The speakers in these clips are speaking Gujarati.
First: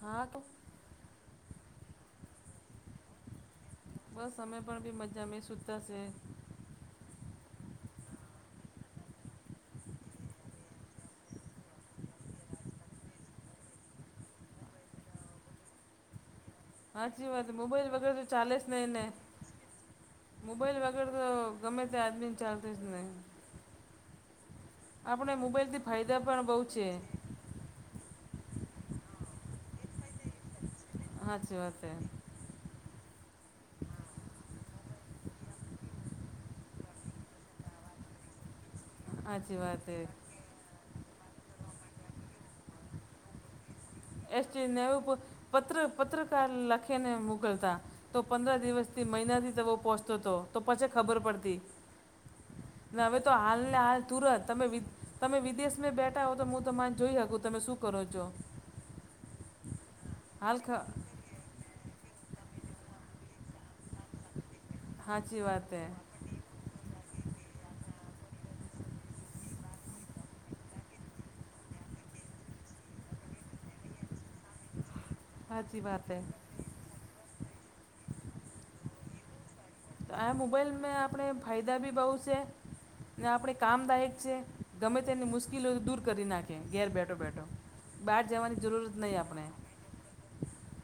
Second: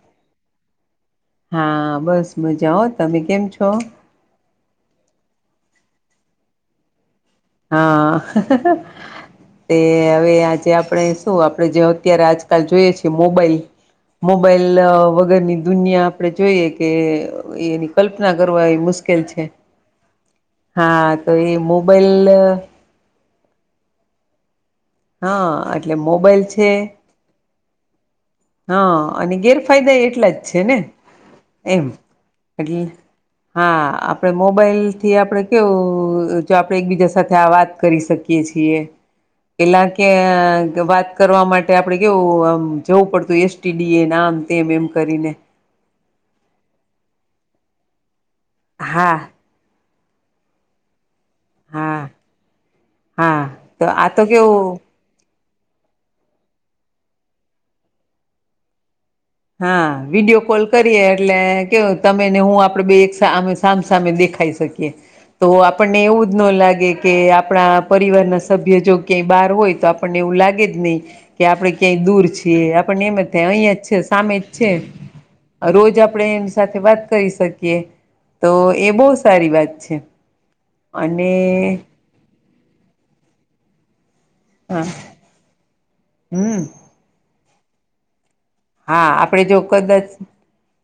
હા તો. હા, બસ મજા હો. તમે કેમ છો? બસ અમે પણ બી મજા મે, સુતા સે. હા. તે હવે આજે આપણે શું આપણે જે અત્યારે આજકાલ જોઈએ છીએ મોબાઈલ મોબાઈલ વગરની દુનિયા આપડે જોઈએ કે હાચી વાત મોબાઈલ એની વગર તો કલ્પના ચાલે જ કરવા એ નહીં ને મુશ્કેલ છે. મોબાઈલ હા, તો એ મોબાઈલ અહ હમ્મ. આપણે હા મોબાઈલથી એટલે ફાયદા મોબાઈલ પણ બહુ છે. હા, અને ગેરફાયદા એટલા જ છે ને. હાચી વાત હે. એટલ હા. આપણે મોબાઈલ થી આપણેે કેવું જો આપણેે એકબીજા સાથે આ વાત કરી શકી કીએ છીએ. હાચી વાત પેલા હે કે વાત કરવા માટે આપડે કેવું આમ જવું પડતું એસ ટી ડી એ ને આમ તેમ એસટી એમ નેવું કરીને. પત્ર પત્રકાર લખી ને મોકલતા. તો પંદર દિવસથી, હા મહિના દી જેવો પહોંચતો હતો, તો પછે ખબર પડતી. હા ને હવે તો હા હાલ ને તો હાલ આ તો તુરત, તમે વિ કેવું તમે વિદેશ મે બેઠા હો તો હું તમાને જોઈ હકું તમે શું કરો છો. હા. વિડીયો હાલ કોલ ખ કરીએે એ ટલે કેવું તમે ને હું આપડે બેય એક સા આમ સામસામે દેખાઈ શકી એ, સાચી તો વાત હે આપણને એવું જ ન લાગે કે આપણા પરિવારના સભ્ય જો ક્યાંય બહાર હોય તો આપણને એવું લાગે જ નઇ કે આપડે ક્યાંય દૂર છીએ, આપણને એમ જ થાય અહિયાં જ છે સામે જ છે. સાચી રોજ વાત હે આપણેે એમ સ સાથે વાત કરી શકીએ, તો એ બહુ સારી વાત છે તો આ મોબાઈલમાં આપણે અને ફાયદા બી બહુ છે, ને આપણે કામદાયક છે. હા ગમે તેની મુશ્કેલીઓ દૂર કરી નાખે, હમ ઘેર બેઠો-બેઠો, બહાર જાવાની હા. આપડે જો કદાચ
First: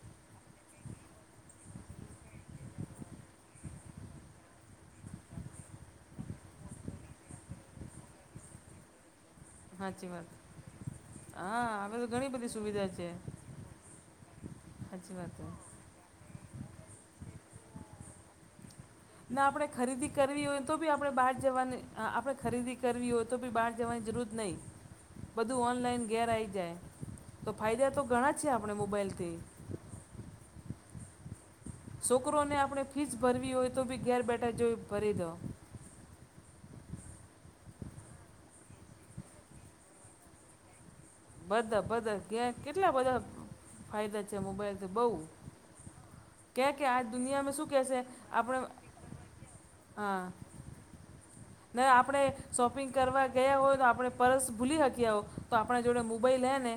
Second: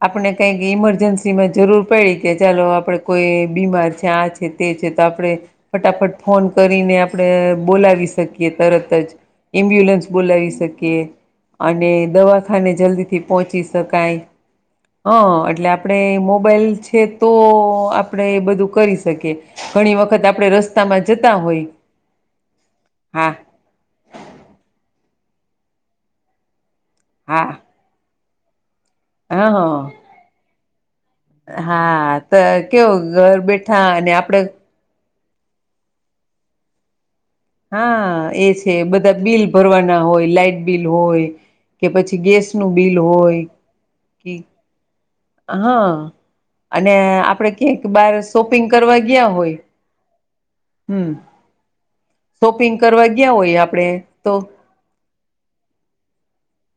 આપણે કાંઈક ઈમરજન્સી માં જરૂર પડી, કે ચાલો આપડે કોઈ બીમાર છે, આ છ છે, તે છે તો આપણે ફટાફટ ફોન કરીને આપણે બોલાવી શકીએ તરત જ. એમ્બ્યુલન્સ સાચી વાત બોલાવી શકીએ, હા અને હવે તો ઘણી દવા બધી ખાને સુવિધા જલ્દી છે થી પહોચી શકાય. સાચી વાત છે હા એટલે આપણે મોબાઈલ છે તો આપણે એ બધું કરીશ ના આપણેે ખરીદી કરવી હોય તો બી આપણે બહાર જતા હોય જવાની આપણે ખરીદી કરવી હોય હા તો બી બહાર જવાની જરૂર જ નહી બધું ઓનલાઈન ઘેર આયી જાય. તો ફાયદા તો ઘણા છે આપણે મોબાઈલ અ હ તો છોકરોને આપણે કેવું ફીસ ઘર ભરવી હોય બેઠા તો ભી અને ઘેર આપણે બેઠા જોઈ ભરી દો. હા એ છે. બધા બિલ ભરવાના હોય લાાઈટ બિલ હોય. બધા કે બધા પછી ગેસ ક્યાં નું કેટલા બિલ બધા હોય. ફાયદા કે છે મોબાઈલથી બહુ હા ક્યાં કે અને આ આપડે દુનિયામાં શું ક્યાંક કહેશે બાર આપણે શોપિંગ કરવા ગીયા હોય, હા હમ. ને આપણે શોપિંગ કરવા ગયા હોય, તો આપણે પર્સ ભૂલી શક્યા હોય. તો આપણે જોડે મોબાઈલ હે ને.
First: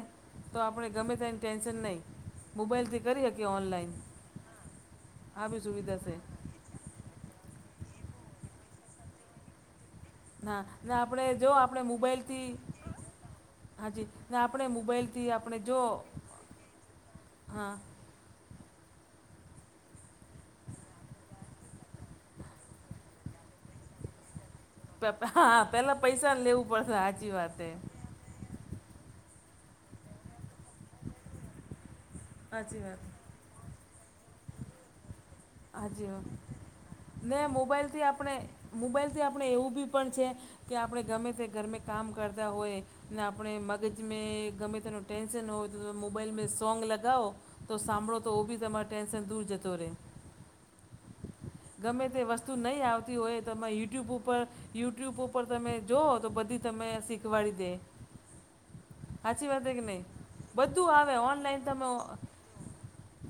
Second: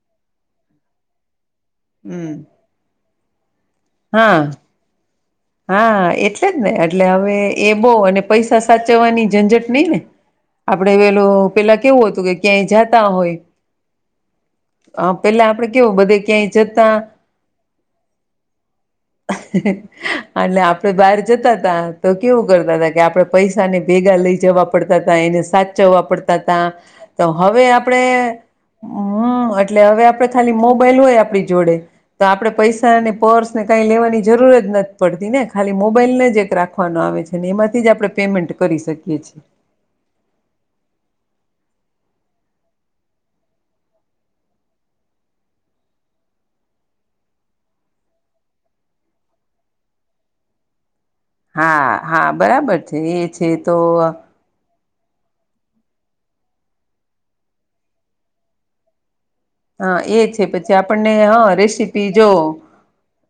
તો આપણે ગમે તે એની ટેન્શન નય. હમ મોબાઈલથી કરી શકીએ ઓનલાઈન હા આ બી સુવિધા હા છે એટલે જ ને એટલે હવે એ બો અને પૈસા સાચવવાની ઝંઝટ નઇ ને. ના ને આપડે પેલ આપણે જો પેલા આપણે કેવું હતું કે મોબાઈલથી ક્યાંય જાતા હોય. હાજી ને આપણે હ મોબાઈલથી પેલા આપણે આપડે જો કેવું બધે ક્યાંય જતા હા હ અને આપડે બહાર જતા તા તો કેવું કરતા હતા કે આપડે પૈસા ને ભેગા લઈ જવા પડતાતા, પે- એને હા પહેલાં સાચવવા પૈસા પડતાતા. લેવું પડશે તો સાચી વાત હવે છે આપણે હમ એટલે હવે આપડે ખાલી મોબાઈલ હોય આપડી જોડે, તો આપડે સાચી વાત પૈસાને પર્સ ને કઈ લેવાની જરૂર જ નથી જ પડતી ને? ખાલી સાચી મોબાઈલને વાત જ એક રાખવાનો આવે છે. ને અને એમાંથી જ મોબાઈલથી આપણે પેમેન્ટ કરી શકીએ મોબાઈલથી છીએ. આપણે એવું બી પણ છે, કે આપણે ગમે તે ગરમે કામ કરતા હોય. ને આપણે મગજ મે ગમે તેનું ટેન્શન હોય તો મોબાઈલમેં સોંગ લગાવો તો સાંભળોતો ઓબી તમારો ટેન્શન દૂર જતો રે. હા ગમે તે હા વસ્તુ બરાબર નહીં છે આવતી એ હોય, છે તોમાં તો યુટ્યુબ ઉપર ઉપ યુટ્યુબ ઉપર તમે જોઓ તો બધી તમે શીખવાડી દે. સાચી વાત છે કે હા નહીં એ છે, પછી બધું આપણને આવે હ ઓનલાઈન તમે રેસીપી જો.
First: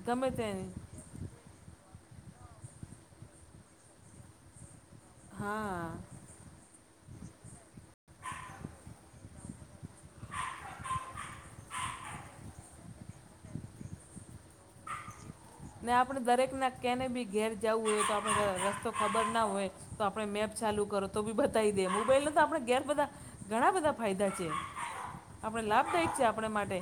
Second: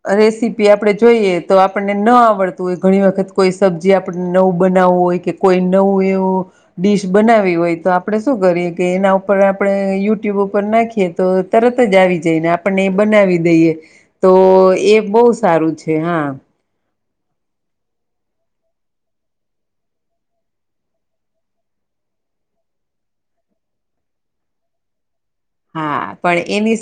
ગમે તે રેસીપી આપડે જોઈએ. તો આપણને ન આવડતી હોય. ઘણી વખત કોઈ સબ્જી આપણને નવું બનાવવું હોય? કે કોઈ હા નવુ એવુ ડીશ બનાવી હોય. તો આપણે શું કરીએ કે એના ઉપર આપણે યુટ્યુબ ઉપર નાખીએ તો તરત જ આવી જાયને. આપણને એ બનાવી દઈએ તો એ બહ ને આપડે દરેક ના કેને બી ઘેર જવું હોય, તો આપણે રસ્તો ખબર ના હોય તો આપણે મેપ ચાલુ કરો તો બી બતાઇ દે. મોબાઈલ ન તો આપણે ઘેર બધા ઘણા બધા ફાયદા છે. આપણ હા લાભદાયક છે. પણ આપણે એની માટે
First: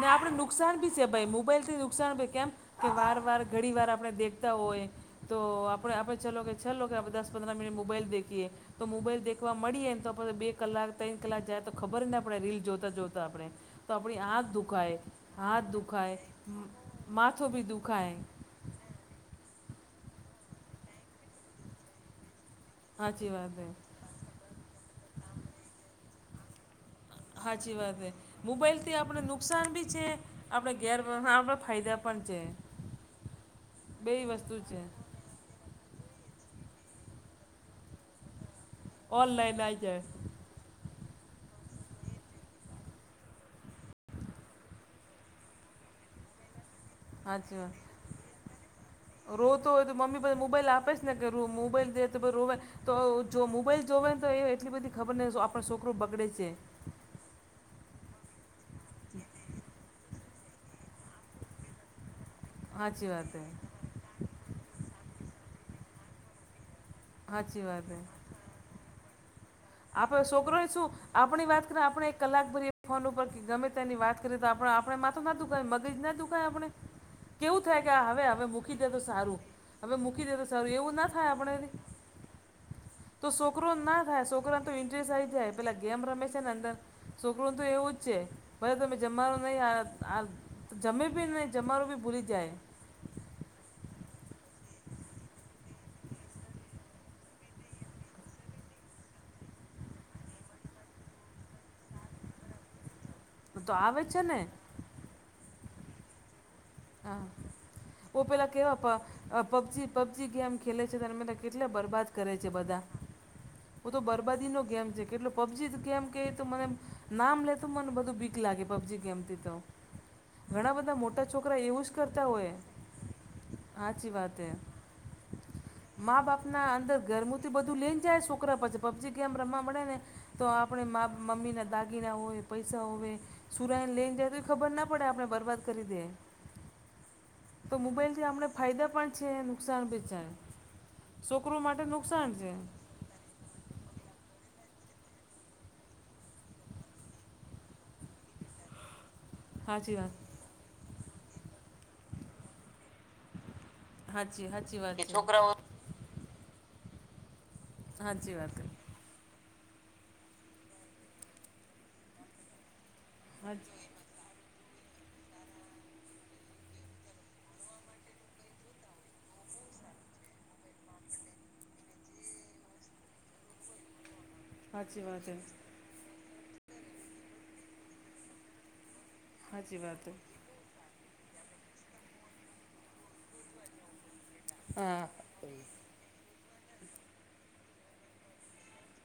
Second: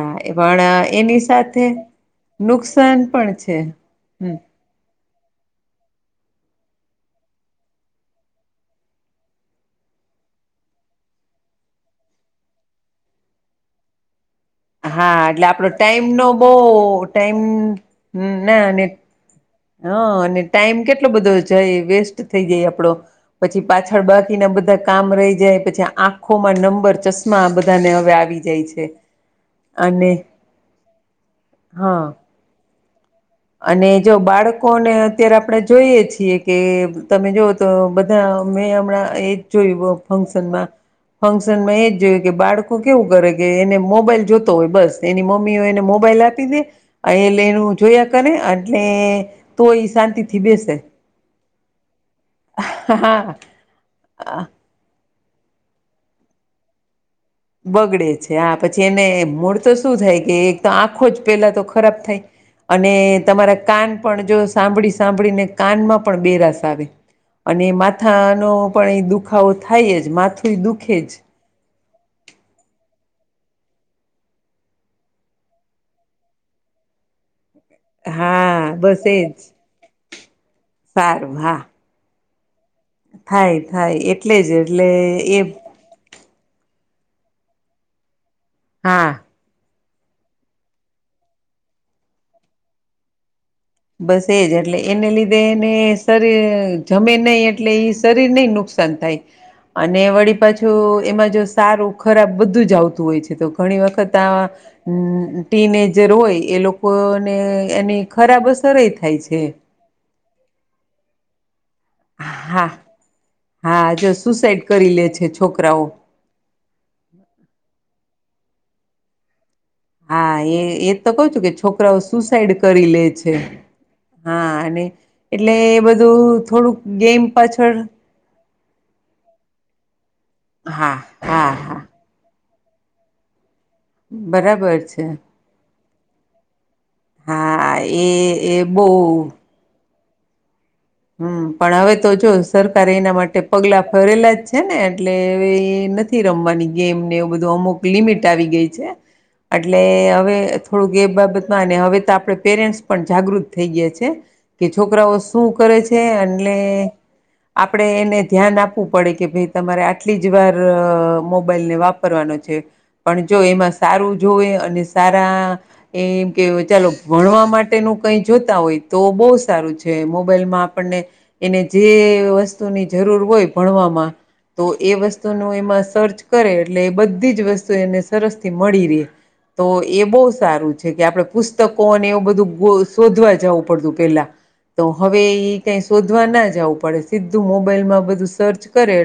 ને આપડ પણ નુકસાન ભી છે, એની ભાઈ સાથે મોબાઈલ થી નુકસાન ભાઈ કેમ કે નુકસાન વાર પણ વાર છે ઘણી વાર આપણે હમ દેખતા હોય. તો આપણે આપણે ચલો કે ચાલ કે આપણે દસ-પંદર મિનિટ મોબાઈલ દેખીએ. તો મોબાઈલ દેખવા મળીએ એને તો આપ બે કલાક ત્રણ કલાક જાય તો ખબર જ ના આપડે રીલ જોતા જોતા આપણે. તો આપણી આ દુ હા એટલે આપડો ટાઈમ નો બો ટાઈમ માથો બી દુખાય હમ ના અને હા અને ટાઈમ કેટલો બધો જય, વેસ્ટ થઈ જાય. આપડો સાચી વાત પછી હે પાછ બાકીના બધા કામ રહી જાય, પછી આંખોમાં નંબર ચસ્ હાચી વાત હે. મોબાઈલથી આપણે નુકસાન બી છે. અને આપડે ગેર આપણા ફાયદા હા પણ છે. અને જો બેય વસ્તુ છે બાળકોને અત્યારે આપણે જોઈએ છીએ કે તમે જુઓ તો બધા મેં હમણાં એજ ઓનલાઈન આવી જોય જાય ફંક્શનમાં. ફંક્શનમાં એજ જોયું કે બાળકો કેવું કરે કે એને મોબાઈલ જોતો હોય બસ એની મમ્મીઓ એને મોબાઈલ આપે દે એલે એ સાચી વાત જોયા કરે એટલે તો રોતો હોય એ મમ્મી બધા શાંતિથી મોબાઈલ બેસે. આપે જ ને કે રો મોબાઈલ દે તો એ રોવે તો હા જો મોબાઈલ જોવાય તો એ એટલી બધી ખબર ને તો આપણા છોકરો બગડે છે. બગડે છે. આ પછી એને મૂળ તો શું થાય કે એક તો આંખો જ પેલા તો ખરાબ થાય. અને સાચી વાત હે તમારા કાન પણ જો સાંભળી સાંભળીને કાનમાં પણ બેરાસ આવે. સાચી અને વાત માથાનો પણ એ દુખાવો થાય જ આપે માથું છોકરો છું દુખે જ આપણી વાત આપણે એક કલાક ભરીએ ફોન ઉપર ગમે તેની વાત કરીએ તો આપ આપણે માથું ના દુખાય મગજ ના દુખાય આપણે? કેવું થાય કે હવે હવે હા મૂકી દે તો બસ એજ સારું હવે મૂકી દે તો એવું ના થાય સારું હા આપે તો થાય છોકરો ના થાય એટલે છોક જ એટલે ઇન્ટરેસ્ટ આવી એ જાય પેલી ગેમ રમે છે ને અંદર, છોકરું તો એવું જ છે ભલે તમે હા જમવાનું નહીં જમે બી નહીં જમા નું બી ભૂલી જાય. બસ એજ એટલે એને લીધે એને શરીર જમે નહી એટલે શરીર નહી નુકસાન થાય અને વળી પાછું એમાં જો સારું ખરાબ બધું જ આવતું હોય છે. તો ઘણી આવે વખત છે ને આ ટીનેજર હોય એ લોકો ને એની ખરાબ વસ પ પ પબજી પબજી ગેમ ખેલે છે. [unintelligible] તો કેટલા બરબાદ કરે છે હા બધા. હ હા તો જો બરબાદીનો સુસાઈડ ગેમ કરી છે લે કેટલે પબજી છોકરાઓ ગેમ મને નામ લે તો મને બધું બીક લાગે પબજી ગેમથી તો. હા એ ઘણા એજ બધા તો કઉ મોટા છું કે છોકરા એવું જ છોકરાઓ કરતા સુસાઈડ હોય કરી લે છે. સાચી વાત હે હા અને એટલે એ મા બધું બાપના થોડુંક અંદર ગેમ ઘરમુથી પાછળ બધું લઈને જાય છોકરા પછી પબજી ગેમ રમવા મળે ને તો આપણે હા હા મમ્મીના હા દાગીના હોય પૈસા હોવે સુરાઈને લઈને જાય તો એ ખબર બરાબર ના પડે છે આપણે બરબાદ કરી દે. તો હા એ મોબાઈલથી આપણે એ ફાયદા પણ છે બહુ નુકસાન ભી છે. હમ છોકરો પણ માટે હવે તો નુકસાન જો છે સરકાર એના માટે પગલા ફરેલા જ છે ને એટલે નથી રમવાની ગેમ ને એવું બધું અમુક લિમિટ આવી ગઈ છે. [inaudible] એટલે વાત હવે થોડુંક એ બાબતમાં હવે તો આપણે પેરેન્ટ્સ પણ જાગૃત થઈ ગયા છે. સાચી કે સાચી વાત છે છોકરાઓ સાચી શું કરે છે એલે આપડે એને વાત ધ્યાન આપવું પડે કે ભાઈ તમારે આટલી જ વાર મોબાઈલને વાપરવાનો છે. પણ જો એમાં સારું જોવે અને સારા એમ કે ચાલો ભણવા માટેનું કઈ જોતા હોય તો બહુ સારું છે મો મોબાઈલમાં આપણને એને જે વસ્તુની જરૂર હોય ભણવામાં તો એ સાચી વાત વસ્તુનું એમાં સર્ચ કરે એટલે એ બધી જ વસ્તુ એને સરસ થી મળી રહે. તો સાચી વાત એ બહુ સારું છે કે આપડે પુસ્તકો અને એવું બધું શોધવા જવું પડતું પેલા તો હા હવે એ કઈ શોધવા ના જવું પડે સોધવા મોબાઈલમાં બધું સર્ચ કરે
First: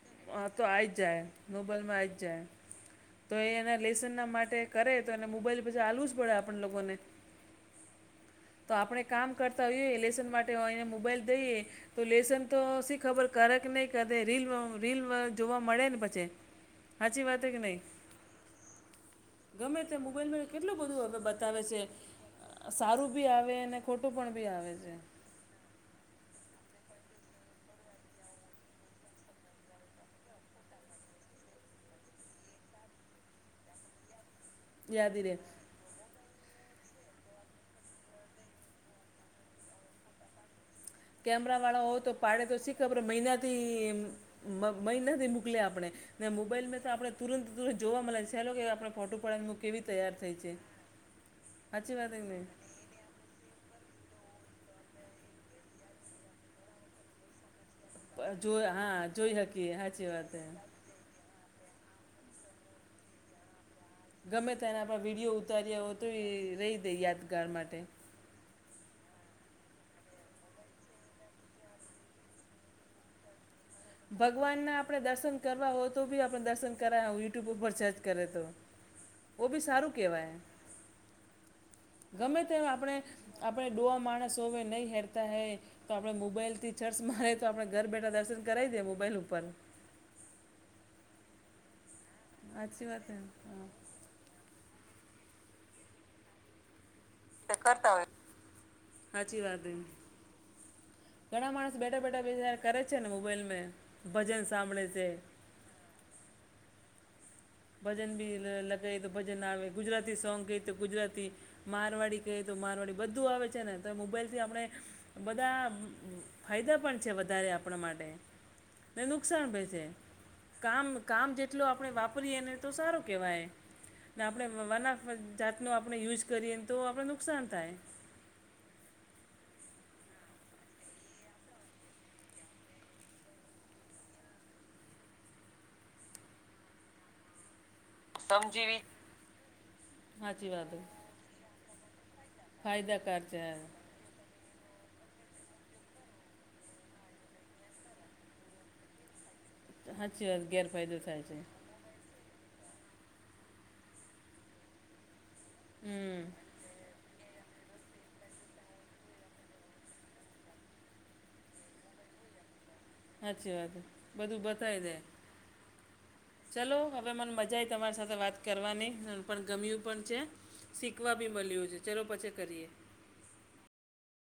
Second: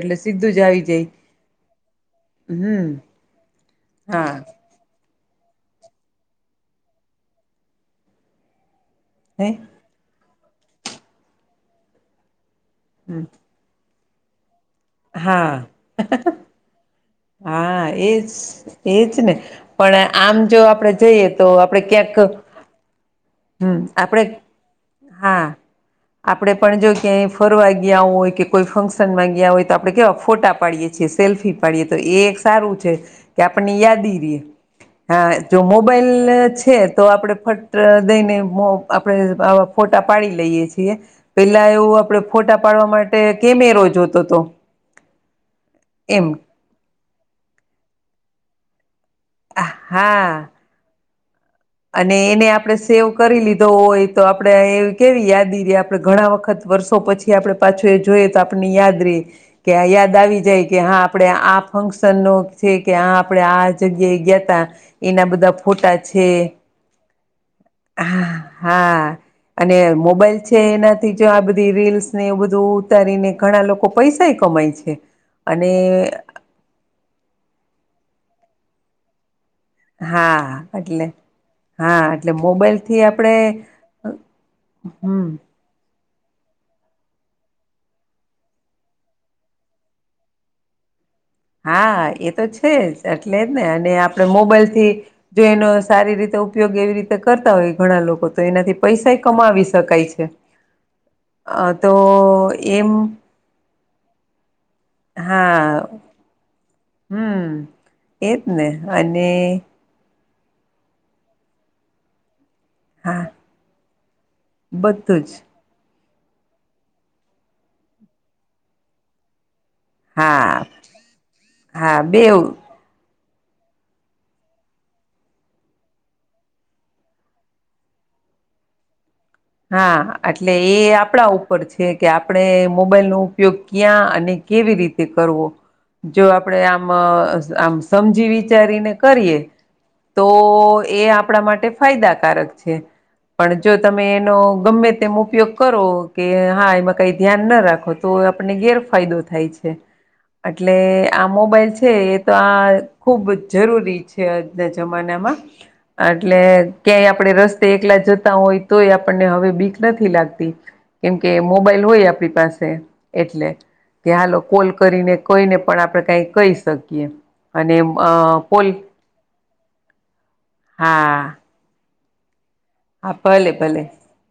તો આવી જ જાય નોબલમાં આવી જ હમ જાય તો એ એના લેસનના હા માટે કરે તો અને મોબાઈલ પછી આલવું જ પડે આપણ લોકોને તો આપણે કામ હે કરતા હોઈએ લેસન માટે એને મોબાઈલ દઈએ તો લેસન તો ખબર કરે કે નહીં કે રીલ રીલ જોવા હા મળે ને પડે છે. હા, એજ એજ ને ગમે તે પણ આમ મોબાઈલમાં જો કેટલું આપણેે બધું હવે જઈએ તો તો બતાવે આપડે છે ક્યાંક સારું ભી આવે અને હમ ખોટું આપણે પણ ભી આવે છે. આપણેે પણ જો ક્યાંય ફરવા ગયા હોય કે કોઈ ફંક્શનમાં ગયા હોય તો આપણે કેવા ફોટા પાડીએ. સેલ્ફી પાડીએ તો એ એક સારું છે કે આપણને યાદી રએ. યાદી રહે હા જો મોબાઈલ છે. તો આપણે ફટ દઈને આપણેે આવા ફોટા પાડી લઈએ છીએ. પેલા કેમેરાવાળા એવું હોય તો આપડે ફોટા પાડવા માટે કેમેરો જોતો. હતો મ મહીના થી મુકલી આપણે ને એમ મોબાઈલ મે તો આપણે તુરંત તુરંત જોવા મળે છેલો કે આપણે ફોટો પાડી મુકે ને કેવી તૈયાર થઈ હા છે. સાચી વાત અને કે એને નહીં આપડે. સેવ કરી લીધો હોય તો આપણે એ કેવી યાદી રે આપણે ઘણા વખત વર્ષો પછી આપણે પાછું. જોઈએ તો જોઈ આપને યાદ હા રહી જોઈ કે શકીએ સાચી યાદ વાત આવી હે જાય કે હા. આપણે આ ફંક્શનનો છે કે આ આપણે આ. એ જગ્યાએ ગમે ગ્યાતા તેના એના બધા ફોટા છે. તે યાદગાર માટે. હા. અને મોબાઈલ છે એનાથી જો આ બધી રીલ્સ ને એવું બધું ઉતારીને ઘણા લોકો પૈસાય ભગવાન કમાય ના આપણે છે દર્શન કરવા અને હોય તો બી આપણે દર્શન કરાવ હો યુટ્યુબ ઉપર સર્ચ કરે તો. ઓ બી સારું કહેવાય. હા એટલે હા એટલે ગમે તેમ આપણે મોબાઈલથી આપણે ડોવા માણસ હોવે નહી હેરતા હમ હે. તો આપણે મોબાઈલથી સર્ચ મારે તો આપણે ઘર બેઠા દર્શન કરાવી દેએ મોબાઈલ ઉપર હા એ તો છે સાચી જ વાત હે એટલે જ ને હા અને. તે મોબાઈલથી જો એનો સારી રીતે ઉપયોગ એવી રીતે. કરતા હોય ઘણા લોકો તો એનાથી પૈસાએ સાચી વાત કમાવી હે શકાય છે. અ તો એમ. મોબાઈલમે ભજન સાંભળે છે. હા હમ. ભજન ભી એજ લે ને લગે તો અને ભજન આવે. ગુજરાતી સોંગ કહી તો ગુજરાતી મારવાડી કહે તો મારવાડી. હા બધું આવે છે ને તો મોબાઈલથી આપણે બધું જ બધા ફાયદા પણ છે વધારે આપણા માટે ને નુકસાન પણ છે. હા કામ કામ જેટલો આપણેે હા બેવ વાપરીયએને તો સારું કેવાય. ને આપણે વાત વાના જાતનો આપણે યુઝ કરીએ ને તો આપણે નુકસાન થાય. હા એટલે એ આપણા ઉપર છે કે આપણે મોબાઈલ નો ઉપયોગ ક્યાં અને કેવી રીતે કરવો જો આપડે આમ આમ. સમજી વિચારીને કરીએ તો સાચી વાત એ આપણા માટે ફાયદાકારક. છે ફાયદાકાર છે પણ જો તમે નો ગમે તેમ ઉપયોગ કરો કે હા એમાં કઈ ધ્યાન ના રાખો તો આપણને ગેરફાયદો થાય છે. સાચી વાત એટલે ગેરફાયદો થાય આ છે મોબાઈલ છે એ તો આ ખુબ જરૂરી છે આજના જમાનામાં હમ એટલે ક્યાંય આપણે રસ્ એકલા જોતા હોય તો આપ આપને હવે બીક નથી લાગતી કેમકે મોબાઈલ હોય આપણી પાસે સાચી એટલે વાત કે બધું હાલો કોલ બતાવી દે કરીને કહીને પણ આપણે કાંઈ કહી શકીએ અને એમ અ પોલ કરવા નહી પણ ગમ્યું પણ છે શીખવા બી મળ્યું છે ચલો પછી કરીએ આ ભલે ભલે.